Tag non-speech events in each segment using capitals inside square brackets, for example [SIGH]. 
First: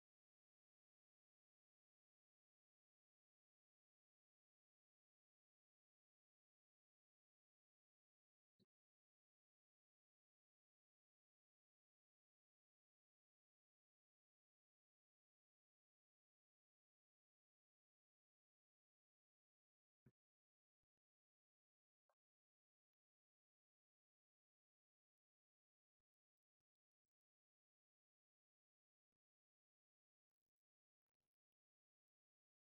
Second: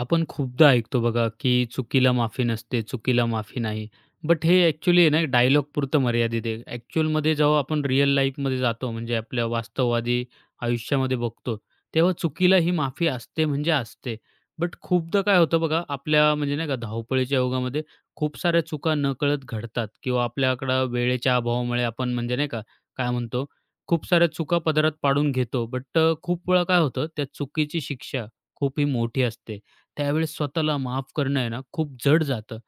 आपण खूपदा ऐकतो बघा, की चुकीला माफी नसते, चुकीला माफी नाही. बट हे ॲक्चुअली आहे ना डायलॉग पुरतं मर्यादित आहे. ॲक्चुअलमध्ये जेव्हा आपण रिअल लाईफमध्ये जातो म्हणजे आपल्या वास्तववादी आयुष्यामध्ये बघतो, तेव्हा चुकीला ही माफी असते म्हणजे असते. बट खूपदा काय होतं बघा, आपल्या म्हणजे नाही का धावपळीच्या युगामध्ये खूप साऱ्या चुका नकळत घडतात किंवा आपल्याकडं वेळेच्या अभावामुळे आपण म्हणजे नाही का, काय म्हणतो, खूप साऱ्या चुका पदरात पाडून घेतो. बट खूप वेळा काय होतं, त्या चुकीची शिक्षा खूप ही मोठी असते. त्यावेळेस स्वतःला माफ करणं आहे ना, खूप जड जातं.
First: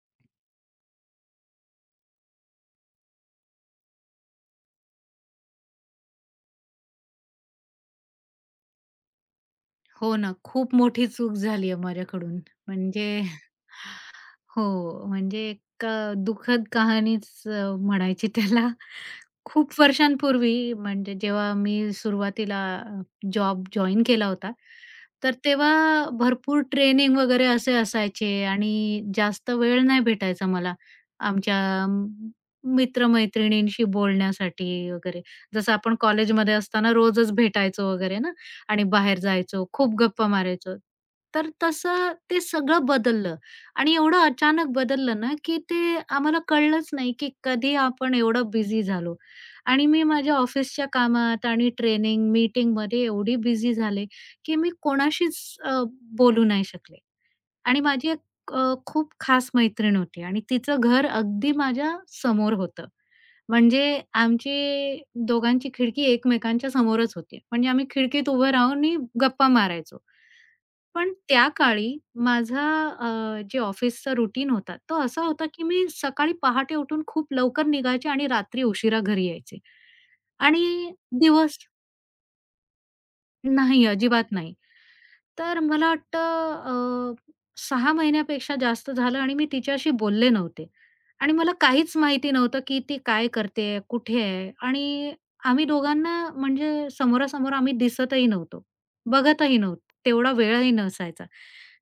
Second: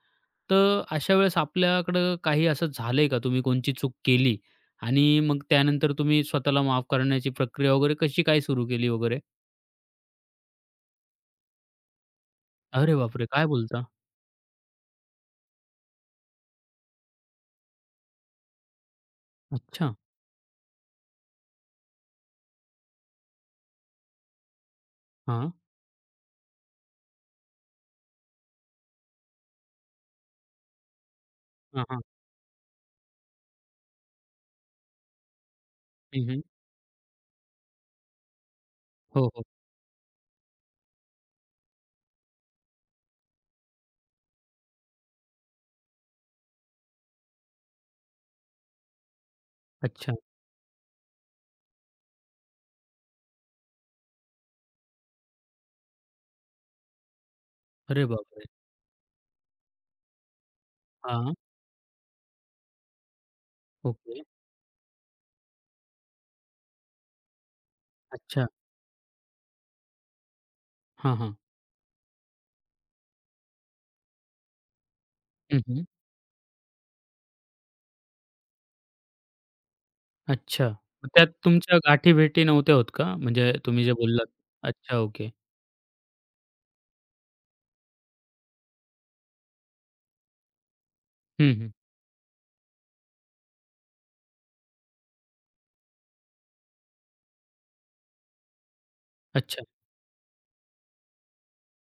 तर अशा वेळेस आपल्याकडं काही असं झालंय का, तुम्ही कोणची चूक केली आणि मग त्यानंतर तुम्ही स्वतःला माफ करण्याची प्रक्रिया वगैरे कशी काय सुरू केली वगैरे? हो ना, खूप मोठी चूक झाली आहे माझ्याकडून. अरे म्हणजे बापरे! काय [LAUGHS] बोलता? हो, म्हणजे एक दुःखद कहाणीच म्हणायची त्याला. खूप अच्छा. वर्षांपूर्वी म्हणजे जेव्हा मी सुरुवातीला जॉब जॉइन केला होता, तर हां. तेव्हा भरपूर ट्रेनिंग वगैरे असे असायचे आणि जास्त वेळ नाही भेटायचा मला आमच्या हां, हां. म मित्र बोलण्यासाठी वगैरे. जसं आपण हं, हं. कॉलेजमध्ये असताना रोजच भेटायचो वगैरे ना आणि बाहेर हो, हो. जायचो, खूप गप्पा मारायचो. तर तसं ते सगळं बदललं. आणि एवढं अचानक बदललं ना, की ते आम्हाला कळलंच नाही, की कधी आपण एवढं बिझी झालो. आणि मी अच्छा. माझ्या ऑफिसच्या कामात आणि ट्रेनिंग, मीटिंगमध्ये एवढी बिझी झाले, की मी कोणाशीच अ, बोलू नाही शकले. आणि अरे माझी एक बापरे! खूप खास मैत्रीण होती आणि तिचं घर हां. अगदी माझ्या समोर होतं. म्हणजे ओके. आमची दोघांची खिडकी एकमेकांच्या समोरच होती. म्हणजे आम्ही खिडकीत अच्छा. उभं राहूनही गप्पा मारायचो. पण हां, हां. त्या काळी माझा अ, जे ऑफिसचा रुटीन होता, तो असा होता, हं, की हं. मी सकाळी पहाटे उठून खूप लवकर निघायचे आणि रात्री उशिरा घरी यायचे. अच्छा. आणि मग त्यात दिवस तुमच्या गाठी-भेटी नव्हत्या होत का? म्हणजे तुम्ही नाही, जे बोललात? अजिबात नाही. अच्छा, ओके. तर मला वाटतं अ, 6 महिन्यापेक्षा जास्त झालं आणि मी तिच्याशी बोलले नव्हते आणि हं, मला हं. काहीच माहिती नव्हतं, की ती काय करतेय? कुठे आहे? आणि आम्ही दोघांना म्हणजे समोरासमोर आम्ही दिसतही नव्हतो, बघतही अच्छा. नव्हतो. तेवढा वेळही नसायचा.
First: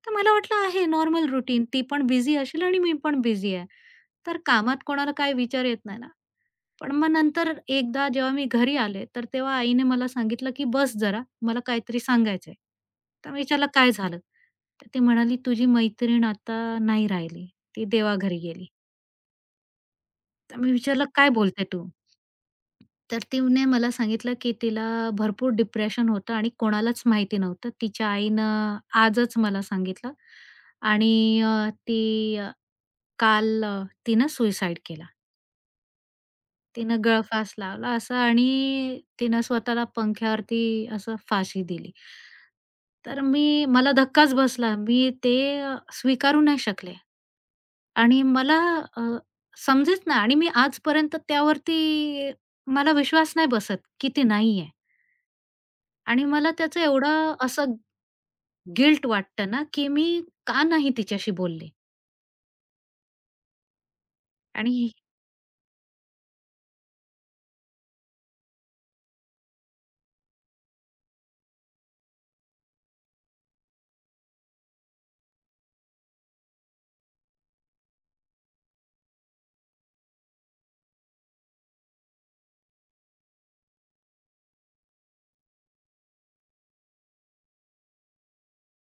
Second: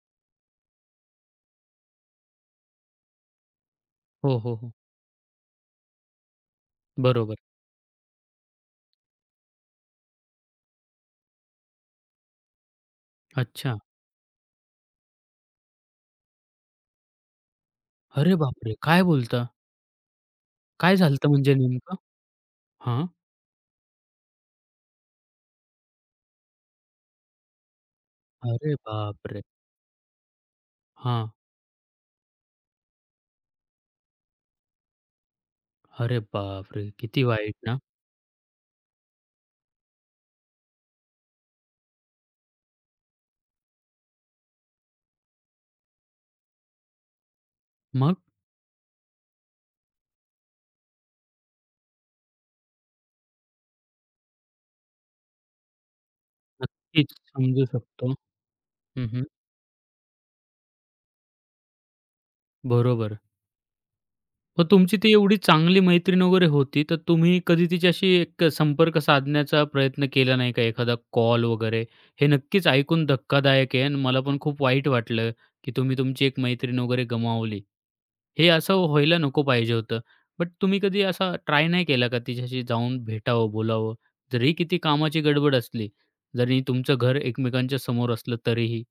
तर मला वाटलं आहे नॉर्मल रूटीन. ती पण बिझी असेल आणि मी पण बिझी आहे. हो, तर हो, हो. कामात कोणाला काही विचार येत नाही ना. पण मग बरोबर. नंतर एकदा जेव्हा मी घरी आले, तर तेव्हा आईने मला सांगितलं, की "बस जरा, मला काहीतरी सांगायचंय." तर मी विचारलं, अच्छा. "काय झालं?" तर ती म्हणाली, "तुझी मैत्रीण आता नाही राहिली. ती अरे देवाघरी गेली." बापरे! काय बोलता? तर मी काय विचारलं, झालं होतं "काय म्हणजे बोलते तू?" नेमकं? हां. तर तिने मला सांगितलं, की तिला भरपूर डिप्रेशन होतं आणि कोणालाच माहिती नव्हतं. तिच्या अरे आईनं आजच बापरे! मला सांगितलं हां. आणि ती काल तिनं सुसाईड केला. अरे बापरे! तिनं किती गळफास वाईट ना. लावला असा आणि तिनं स्वतःला पंख्यावरती असं फाशी दिली. तर मी मला धक्काच बसला. मी ते स्वीकारू नाही शकले मग? आणि मला अ, समजेच ना आणि मी आजपर्यंत त्यावरती मला विश्वास नाही बसत, की ते नाहीये आणि मला त्याचं नक्कीच एवढं समजू असं शकतो. गिल्ट हं, हं. वाटतं ना, की मी का नाही तिच्याशी बोलले बरोबर. मग आणि तुमची ती एवढी चांगली मैत्रीण वगैरे होती, तर तुम्ही कधी तिच्याशी एक संपर्क साधण्याचा प्रयत्न केला नाही का? एखादा कॉल वगैरे? हे नक्कीच ऐकून धक्कादायक आहे आणि मला पण खूप वाईट वाटलं, की तुम्ही तुमची एक मैत्रीण वगैरे गमावली. हे असं व्हायला नको पाहिजे होतं. बट तुम्ही कधी असा ट्राय नाही केला का तिच्याशी जाऊन भेटावं, बोलावं? जरी किती कामाची गडबड असली, जरी तुमचं घर एकमेकांच्या समोर असलं तरीही?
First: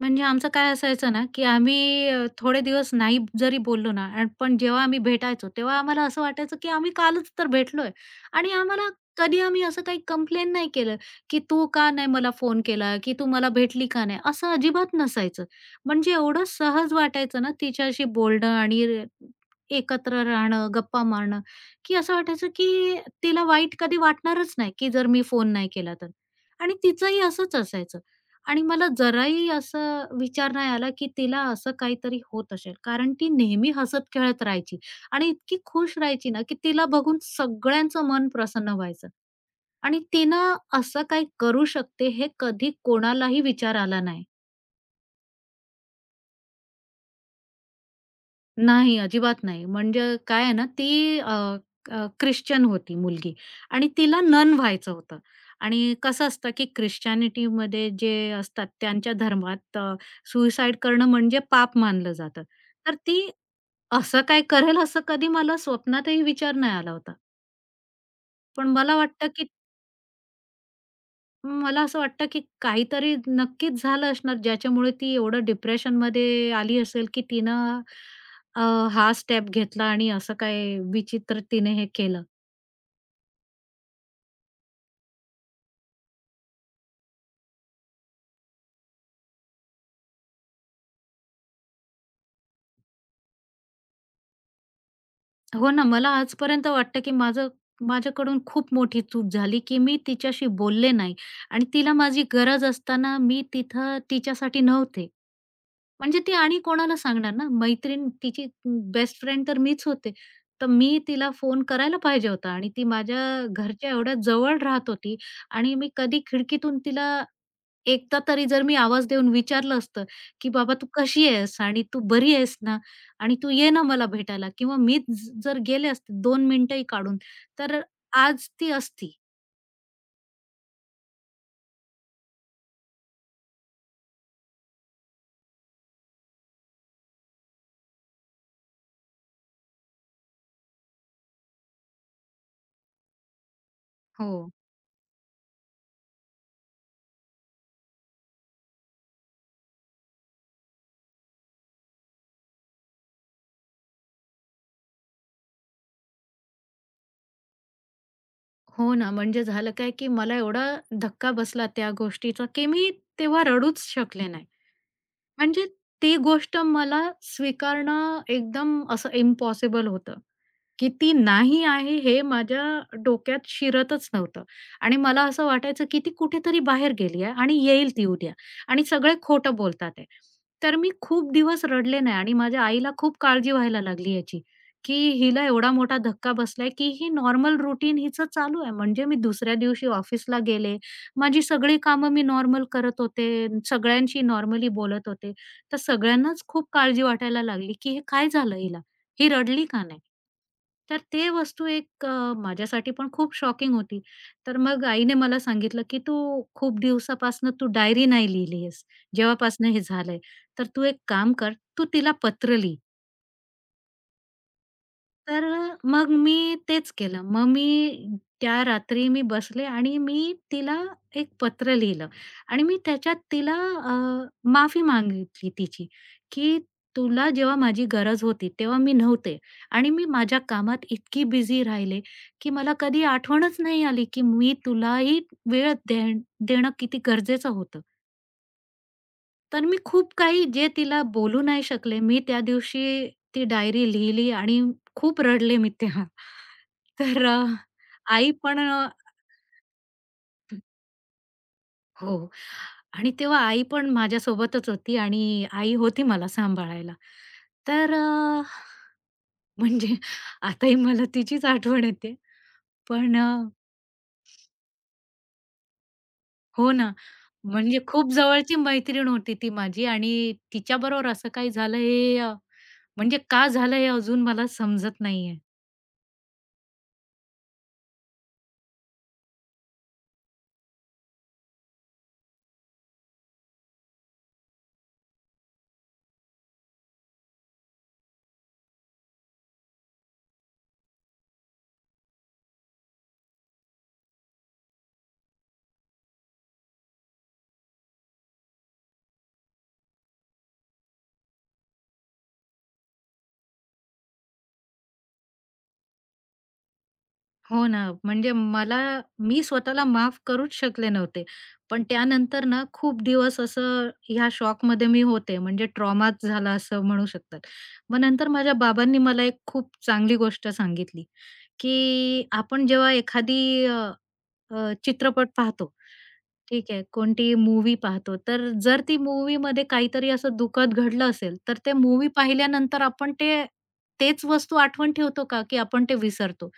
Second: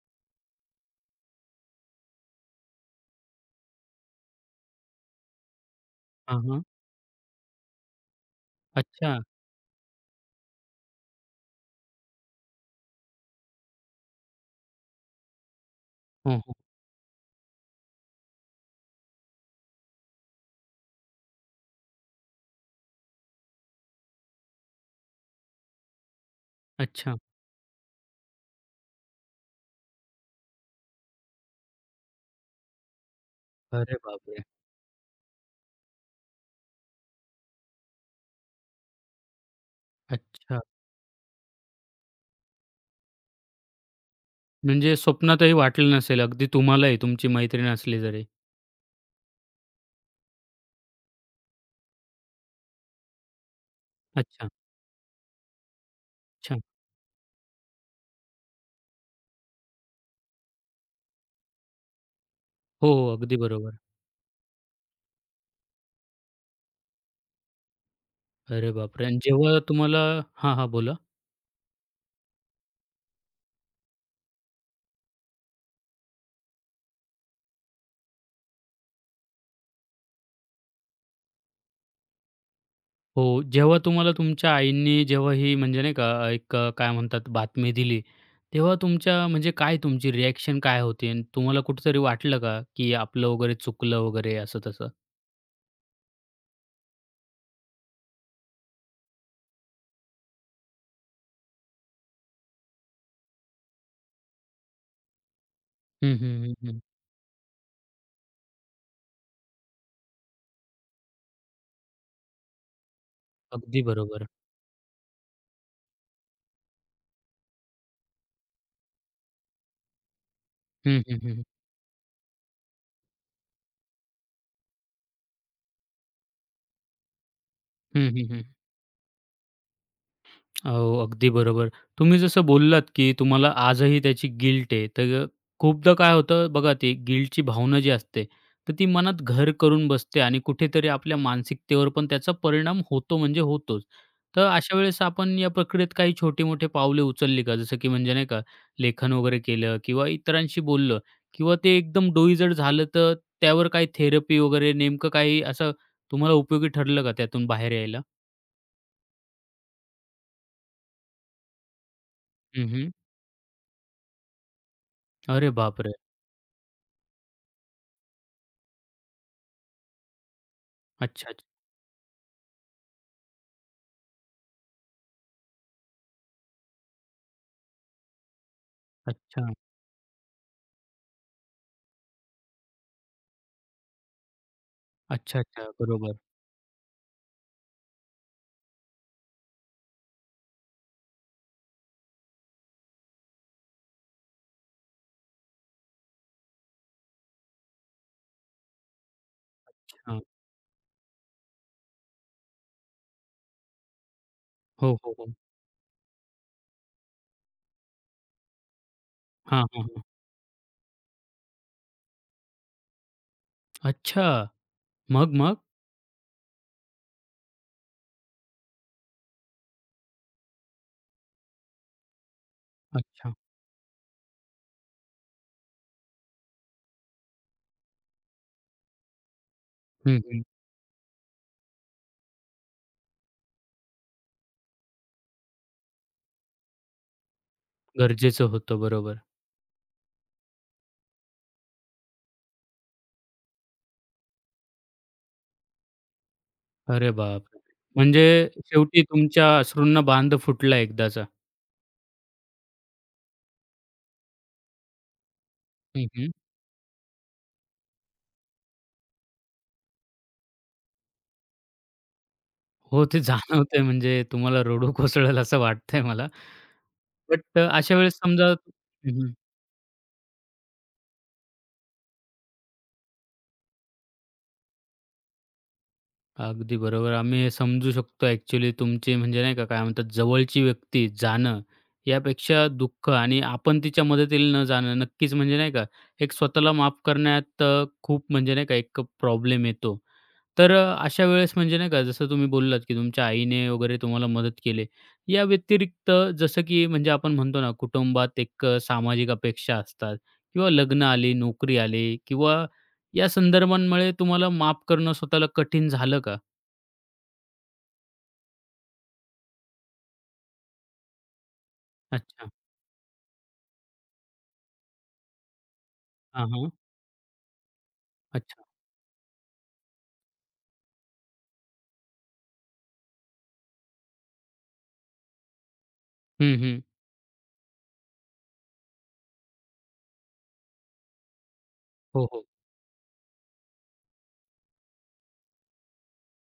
म्हणजे आमचं काय असायचं ना, की आम्ही थोडे दिवस नाही जरी बोललो ना, पण जेव्हा आम्ही भेटायचो, तेव्हा आम्हाला असं हां, वाटायचं, हां. की आम्ही कालच तर भेटलोय आणि आम्हाला अच्छा. कधी आम्ही असं काही कंप्लेन नाही केलं, की तू का नाही मला फोन केला, की तू मला भेटली का नाही, असं अजिबात नसायचं. म्हणजे हो, एवढं हो. सहज वाटायचं ना तिच्याशी बोलणं आणि एकत्र राहणं, गप्पा मारणं, की असं वाटायचं, की तिला वाईट कधी वाटणारच नाही, की जर मी फोन नाही केला तर. आणि अच्छा. तिचंही असंच असायचं. आणि मला जराही असं विचार नाही आला, की तिला असं काहीतरी होत असेल. कारण ती नेहमी अरे बापरे! हसत-खेळत राहायची आणि इतकी खुश राहायची ना, की तिला बघून सगळ्यांचं मन प्रसन्न व्हायचं आणि तिनं अच्छा. असं काही करू शकते हे कधी कोणालाही विचार आला नाही. म्हणजे स्वप्नातही वाटलं नसेल अगदी तुम्हालाही तुमची मैत्रीण असली तरी? नाही, अजिबात नाही. म्हणजे काय आहे ना, ती अ, अ, ख्रिश्चन होती मुलगी आणि तिला अच्छा, नन व्हायचं होतं. आणि कसं असतं, अच्छा. की ख्रिश्चॅनिटीमध्ये जे असतात त्यांच्या धर्मात सुसाईड करणं म्हणजे पाप मानलं जातं. हो, तर हो. ती अगदी बरोबर. असं काय करेल, असं कधी मला स्वप्नातही विचार नाही आला होता. पण अरे मला बापरे! आणि वाटतं, की जेव्हा तुम्हाला हां, हां. बोला. मला असं वाटतं, की काहीतरी नक्कीच झालं असणार, ज्याच्यामुळे ती एवढं डिप्रेशनमध्ये आली असेल, की तिनं अ, हा स्टेप घेतला आणि असं काय विचित्र तिने हे केलं. हो, जेव्हा तुम्हाला तुमच्या आईंनी जेव्हा ही म्हणजे नाही का एक काय म्हणतात बातमी दिली, तेव्हा तुमच्या म्हणजे काय तुमची रिएक्शन काय होती? आणि तुम्हाला कुठेतरी वाटलं का, की आपलं वगैरे चुकलं वगैरे असं तसं? हो ना, मला आजपर्यंत वाटतं, की माझं माझ्याकडून खूप मोठी चूक झाली, की मी तिच्याशी बोलले नाही आणि तिला माझी गरज असताना मी तिथं तिच्यासाठी नव्हते. हं, म्हणजे ती हं, हं, आणि हं. कोणाला सांगणार ना, मैत्रीण तिची बेस्ट फ्रेंड तर मीच होते. तर मी तिला फोन करायला पाहिजे होता आणि ती माझ्या अगदी घरच्या एवढ्या बरोबर. जवळ राहत होती आणि मी कधी खिडकीतून तिला एकदा तरी जर मी आवाज देऊन विचारलं असतं, की "बाबा तू हं, हं, कशी हं. आहेस? आणि तू बरी आहेस ना? आणि तू ये ना मला भेटायला." किंवा मीच जर गेले असते 2 मिनिटंही काढून, तर हं, हं, हं. आज ती असती. हो, अगदी बरोबर. तुम्ही जसं बोललात, की तुम्हाला आजही त्याची गिल्ट आहे. तर खूपदा काय होतं बघा, ती गिल्टची भावना जी असते, तर ती मनात घर करून बसते आणि कुठेतरी आपल्या मानसिकतेवर पण त्याचा परिणाम होतो म्हणजे होतोच. तर हो. अशा वेळेस आपण या प्रक्रियेत काही छोटी-मोठी पावले उचलली का? जसं की म्हणजे नाही का, लेखन वगैरे केलं किंवा इतरांशी बोललं किंवा ते एकदम डोई जर झालं, तर त्यावर काही थेरपी वगैरे नेमकं काही असं तुम्हाला उपयोगी ठरलं का त्यातून बाहेर यायला? हो ना, म्हणजे झालं काय, की मला एवढा धक्का बसला त्या गोष्टीचा, की हं, हं. मी तेव्हा रडूच शकले नाही. अरे म्हणजे बापरे! ती गोष्ट मला स्वीकारणं एकदम असं इम्पॉसिबल होतं. किती अच्छा. नाही आहे हे माझ्या डोक्यात शिरतच नव्हतं आणि मला असं वाटायचं की ती कुठेतरी बाहेर गेली आहे आणि येईल ती उद्या आणि सगळे अच्छा. खोटं बोलतात आहे. तर मी खूप दिवस रडले नाही आणि माझ्या आईला खूप काळजी व्हायला लागली याची, की अच्छा, हिला अच्छा. एवढा मोठा बरोबर. धक्का बसलाय की ही नॉर्मल रूटीन हिचं चालू आहे. म्हणजे मी दुसऱ्या दिवशी ऑफिसला गेले, माझी सगळी कामं मी नॉर्मल करत होते, सगळ्यांशी नॉर्मली बोलत होते. तर सगळ्यांनाच खूप काळजी वाटायला लागली की हे काय झालं हिला? ही रडली का नाही? हां. तर ते वस्तू एक माझ्यासाठी पण खूप शॉकिंग होती. तर मग हो, हो, आईने हो. मला सांगितलं, की "तू खूप दिवसापासनं डायरी नाही लिहिली आहेस, हां, जेव्हापासनं हे हां, हां. झालंय. तर तू एक काम कर, तू तिला पत्र लिही." अच्छा. मग, तर मग? मग मी तेच केलं. मग त्या रात्री मी बसले आणि मी तिला एक पत्र लिहिलं आणि मी त्याच्यात अच्छा. तिला माफी मागितली तिची, की तुला जेव्हा माझी गरज होती तेव्हा मी नव्हते आणि मी हं, माझ्या हं. कामात इतकी बिझी राहिले, की मला कधी आठवणच नाही आली, की मी तुलाही वेळ दे देणं किती गरजेचं होतं. गरजेचं होतं. बरोबर. तर मी खूप काही जे तिला बोलू नाही शकले, मी त्या दिवशी ती डायरी लिहिली आणि खूप रडले मी तेव्हा. अरे तर बापरे! म्हणजे आई पण शेवटी तुमच्या अश्रूंना बांध फुटला एकदाचा. हो. आणि तेव्हा आई पण माझ्यासोबतच होती आणि आई होती हं, मला हं. सांभाळायला. तर म्हणजे आताही मला तिचीच आठवण येते. हो, पण ते जाणवतंय म्हणजे तुम्हाला रडू कोसळेल असं वाटतंय मला. हो ना, बट म्हणजे अशा खूप वेळेस समजा जवळची मैत्रीण हं, हं. होती ती माझी आणि तिच्याबरोबर असं काही झालं हे, म्हणजे का झालं हे अजून मला समजत नाहीये. अगदी बरोबर. आम्ही हे समजू शकतो ॲक्चुअली तुमची म्हणजे नाही का, काय म्हणतात जवळची व्यक्ती जाणं यापेक्षा दुःख आणि आपण तिच्या मदतीला न जाणं नक्कीच म्हणजे नाही का, एक स्वतःला माफ करण्यात खूप म्हणजे नाही का एक प्रॉब्लेम येतो. तर अशा वेळेस म्हणजे नाही का जसं तुम्ही बोललात, की तुमच्या आईने वगैरे तुम्हाला मदत केली. या व्यतिरिक्त जसं की म्हणजे आपण म्हणतो ना, कुटुंबात एक सामाजिक अपेक्षा असतात किंवा लग्न आली, नोकरी आली किंवा या संदर्भांमुळे तुम्हाला माफ करणं स्वतःला कठीण झालं का? हो ना, म्हणजे मला मी स्वतःला माफ करूच शकले नव्हते. पण त्यानंतर अच्छा. ना खूप दिवस असं ह्या शॉकमध्ये मी होते, म्हणजे ट्रॉमाच हां, झाला हां. असं म्हणू शकतात. मग नंतर माझ्या अच्छा. बाबांनी मला एक खूप चांगली गोष्ट सांगितली, की आपण जेव्हा एखादी अ, अ, चित्रपट पाहतो हं, ठीक हं. आहे. कोणतीही मूव्ही पाहतो, तर जर ती मूव्हीमध्ये काहीतरी असं दुःखद घडलं असेल, तर ते मूव्ही हो, हो. पाहिल्यानंतर आपण ते तेच वस्तू आठवण ठेवतो का, की आपण ते विसरतो?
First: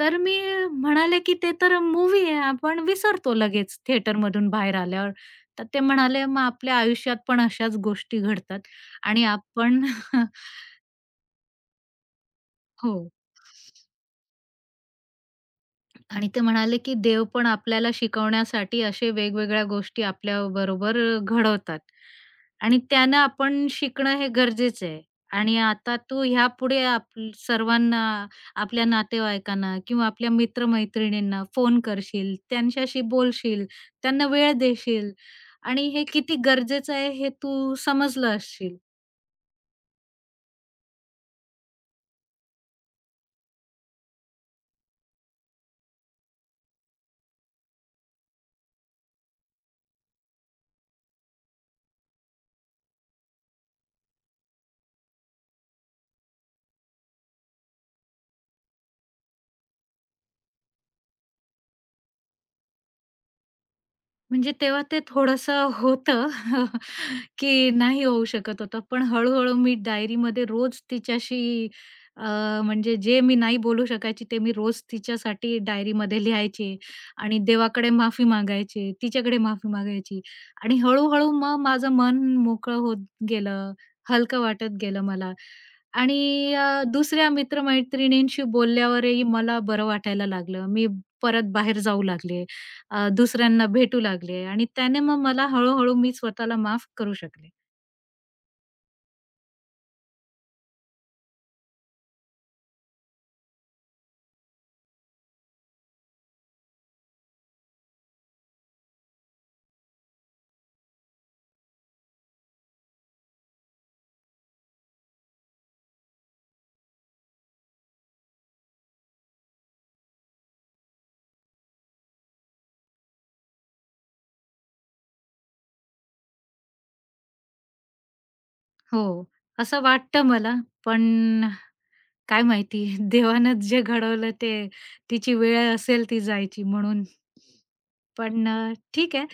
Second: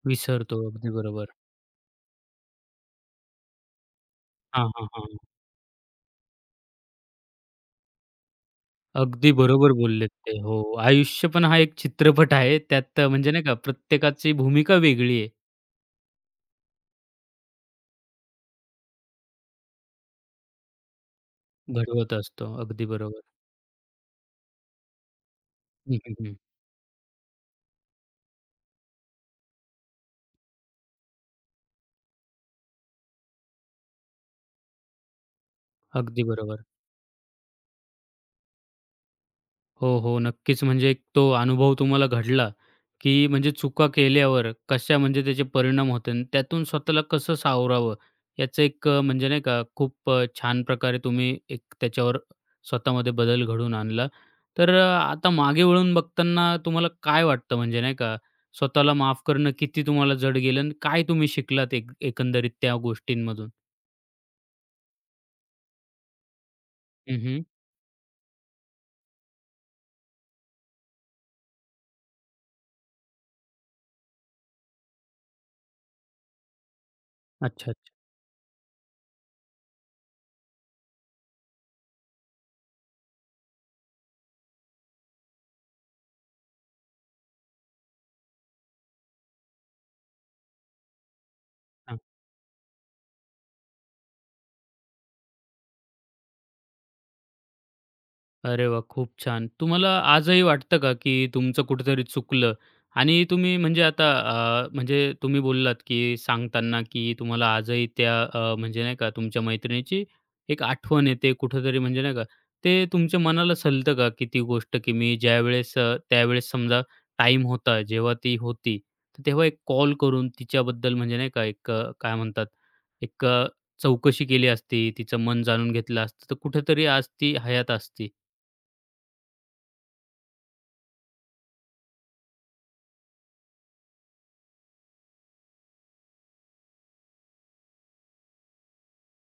तर मी विसरतो. अगदी म्हणाले, बरोबर. की "ते तर मूव्ही आहे, आपण विसरतो लगेच थिएटरमधून हां, बाहेर हां, आल्यावर." हां. तर ते म्हणाले, "मग आपल्या आयुष्यात पण अशाच गोष्टी घडतात आणि अगदी बरोबर आपण" बोललेत [LAUGHS] ते. हो. आयुष्य पण हा एक चित्रपट आहे. हो. त्यात म्हणजे नाही का प्रत्येकाची भूमिका वेगळी आहे. आणि ते म्हणाले, की देव पण आपल्याला शिकवण्यासाठी असे वेगवेगळ्या गोष्टी आपल्या घडवतात घडवत असतो. आणि अगदी त्यानं बरोबर. आपण शिकणं हे गरजेचं आहे. आणि हं, आता हं, तू हं. ह्यापुढे सर्वांना, आपल्या नातेवाईकांना किंवा आपल्या मित्र फोन करशील, त्यांच्याशी बोलशील, त्यांना वेळ देशील आणि हे अगदी किती बरोबर. गरजेचं आहे हे तू समजलं असशील. हो, हो. नक्कीच. म्हणजे एक तो अनुभव तुम्हाला घडला, की म्हणजे चुका केल्यावर कशा म्हणजे त्याचे परिणाम होते आणि त्यातून स्वतःला कसं सावरावं याचं एक म्हणजे नाही का खूप छान प्रकारे तुम्ही एक त्याच्यावर स्वतःमध्ये बदल घडवून आणला. तर आता मागे वळून बघताना तुम्हाला काय वाटतं म्हणजे नाही का स्वतःला माफ करणं किती तुम्हाला जड गेलं आणि काय तुम्ही शिकलात एक एकंदरीत त्या गोष्टींमधून? म्हणजे तेव्हा ते थोडंसं होतं [LAUGHS] हं, हं. की नाही होऊ शकत होतं. पण हळू-हळू मी डायरीमध्ये रोज तिच्याशी म्हणजे जे मी नाही बोलू शकायची ते मी रोज तिच्यासाठी डायरीमध्ये लिहायची आणि अच्छा, अच्छा. देवाकडे माफी मागायची, तिच्याकडे माफी मागायची आणि हळू-हळू मग माझं मन मोकळं होत गेलं, हलकं वाटत गेलं मला आणि दुसऱ्या मित्र बोलल्यावरही मला बरं वाटायला लागलं. मी परत बाहेर जाऊ लागले. दुसऱ्यांना भेटू लागले आणि त्याने मग मला हळू-हळू मी स्वतःला माफ करू शकले. अरे वाह! खूप छान. तुम्हाला आजही वाटतं का, की तुमचं कुठेतरी चुकलं आणि तुम्ही म्हणजे आता म्हणजे तुम्ही बोललात, की सांगताना, की तुम्हाला आजही त्या म्हणजे नाही का तुमच्या मैत्रिणीची एक आठवण येते कुठेतरी म्हणजे नाही का, ते तुमच्या मनाला सलतं का, की ती गोष्ट, की मी ज्यावेळेस त्यावेळेस समजा टाईम होता, जेव्हा ती होती, तर तेव्हा एक कॉल करून तिच्याबद्दल म्हणजे नाही का एक काय म्हणतात, एक चौकशी केली असती, तिचं मन जाणून घेतलं असतं, तर कुठेतरी आज ती हयात असती? हो, असं वाटतं मला, पण काय माहिती [LAUGHS] देवानं जे घडवलं ते तिची वेळ असेल ती जायची म्हणून. पण ठीक आहे.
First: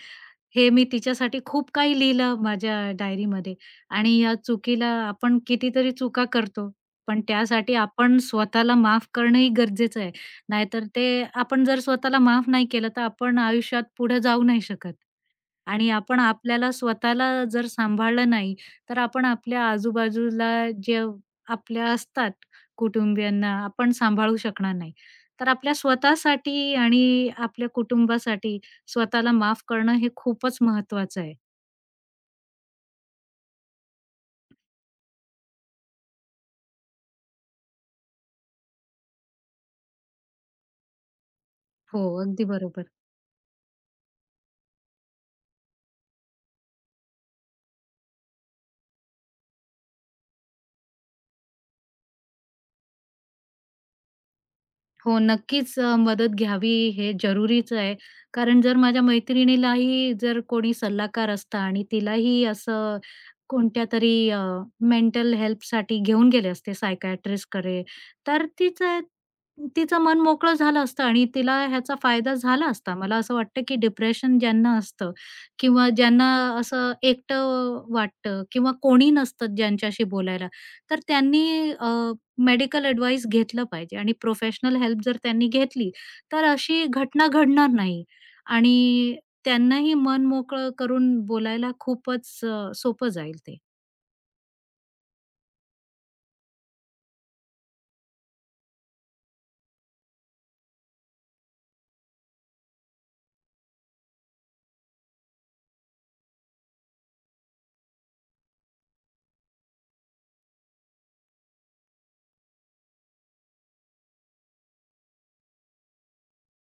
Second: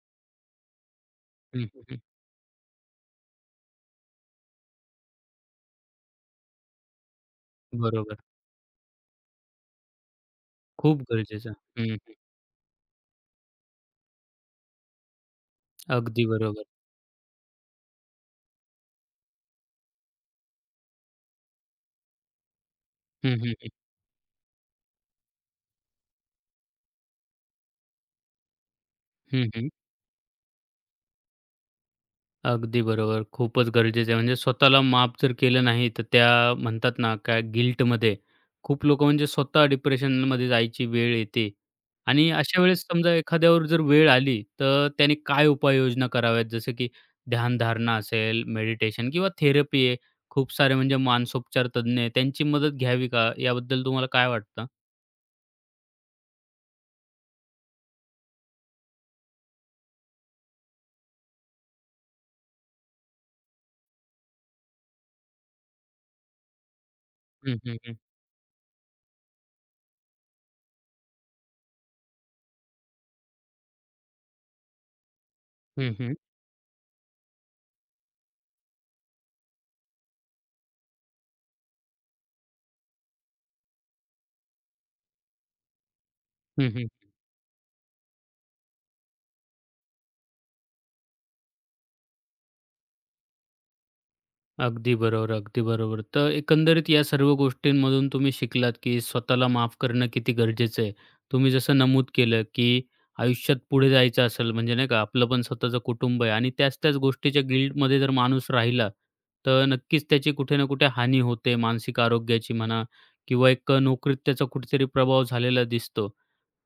हे मी तिच्यासाठी हं, खूप हं, हं. काही लिहिलं माझ्या डायरीमध्ये आणि या चुकीला आपण कितीतरी चुका करतो, पण त्यासाठी आपण बरोबर. स्वतःला माफ करणंही गरजेचं आहे. नाहीतर खूप ते गरजेचं. आपण जर हं, हं. स्वतःला माफ नाही केलं तर आपण आयुष्यात पुढे जाऊ नाही शकत. आणि आपण अगदी बरोबर. आपल्याला स्वतःला जर सांभाळलं नाही, तर आपण आपल्या आजूबाजूला जे आपल्या असतात हं, कुटुंबियांना, हं, हं. आपण सांभाळू शकणार नाही. तर आपल्या स्वतःसाठी आणि आपल्या कुटुंबासाठी स्वतःला हं, माफ हं. करणं हे खूपच महत्वाचं आहे. अगदी बरोबर. खूपच गरजेचं आहे. म्हणजे स्वतःला माफ जर केलं नाही, तर त्या म्हणतात ना, काय गिल्टमध्ये खूप लोकं म्हणजे स्वतः डिप्रेशनमध्ये जायची वेळ येते. हो, आणि अगदी अशा वेळेस बरोबर. समजा एखाद्यावर जर वेळ आली, तर त्याने काय उपाययोजना कराव्यात? जसं की ध्यानधारणा असेल, मेडिटेशन किंवा थेरपी आहे. खूप सारे म्हणजे मानसोपचार तज्ञ आहेत. त्यांची मदत घ्यावी का? याबद्दल तुम्हाला काय वाटतं? हो, नक्कीच मदत घ्यावी हे जरुरीच आहे. कारण जर माझ्या मैत्रिणीलाही जर कोणी सल्लागार असता आणि तिलाही असं कोणत्यातरी तरी मेंटल हेल्पसाठी घेऊन गेले असते हं, हं, सायकायट्रिस्टकडे, हं. तर तिचं तिचं मन मोकळं झालं असतं आणि तिला ह्याचा फायदा झाला असता. मला असं वाटतं, की डिप्रेशन ज्यांना असतं किंवा हं, हं. ज्यांना असं एकटं वाटतं किंवा कोणी नसतं ज्यांच्याशी बोलायला, तर त्यांनी मेडिकल एडवाईस घेतलं पाहिजे आणि प्रोफेशनल हेल्प जर त्यांनी घेतली, तर हं, अशी हं. घटना घडणार नाही आणि त्यांनाही मन मोकळं करून बोलायला खूपच सोपं जाईल ते. अगदी बरोबर, अगदी बरोबर. तर एकंदरीत या सर्व गोष्टींमधून तुम्ही शिकलात, की स्वतःला माफ करणं किती गरजेचं आहे. तुम्ही जसं नमूद केलं, की आयुष्यात पुढे जायचं असेल म्हणजे नाही का आपलं पण स्वतःचं कुटुंब आहे आणि त्याच-त्याच गोष्टीच्या गिल्टमध्ये जर माणूस राहिला, तर नक्कीच त्याची कुठे ना कुठे हानी होते. मानसिक आरोग्याची म्हणा किंवा एक नोकरीत त्याचा कुठेतरी प्रभाव झालेला दिसतो.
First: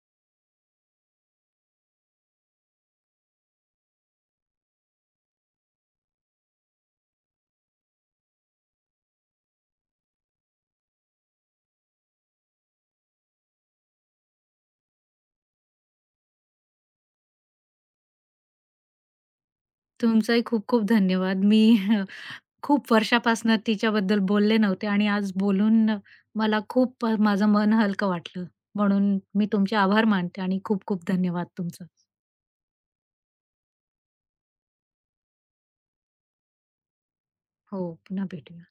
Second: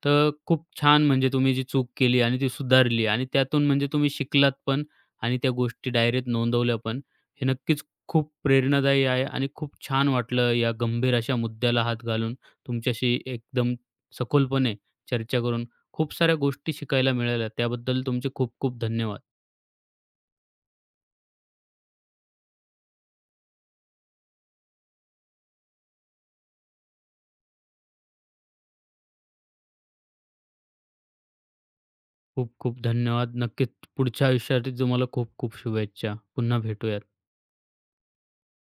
तर खूप छान म्हणजे तुम्ही जी चूक केली आणि ती सुधारली आणि त्यातून म्हणजे तुम्ही शिकलात पण आणि त्या गोष्टी डायरीत नोंदवल्या पण. हे नक्कीच खूप प्रेरणादायी आहे आणि खूप छान वाटलं या गंभीर अशा मुद्द्याला हात घालून तुमच्याशी एकदम सखोलपणे चर्चा करून खूप साऱ्या गोष्टी शिकायला मिळाल्या. त्याबद्दल तुमचे खूप खूप धन्यवाद. तुमचाही खूप खूप धन्यवाद. मी [LAUGHS] खूप वर्षापासनं तिच्याबद्दल बोलले नव्हते आणि आज बोलून मला खूप माझं मन हलकं वाटलं. म्हणून मी तुमचे आभार मानते आणि खूप खूप धन्यवाद तुमचं. खूप खूप धन्यवाद. नक्कीच पुढच्या आयुष्यासाठी तुम्हाला खूप खूप शुभेच्छा. पुन्हा भेटूयात. हो, पुन्हा भेटूया.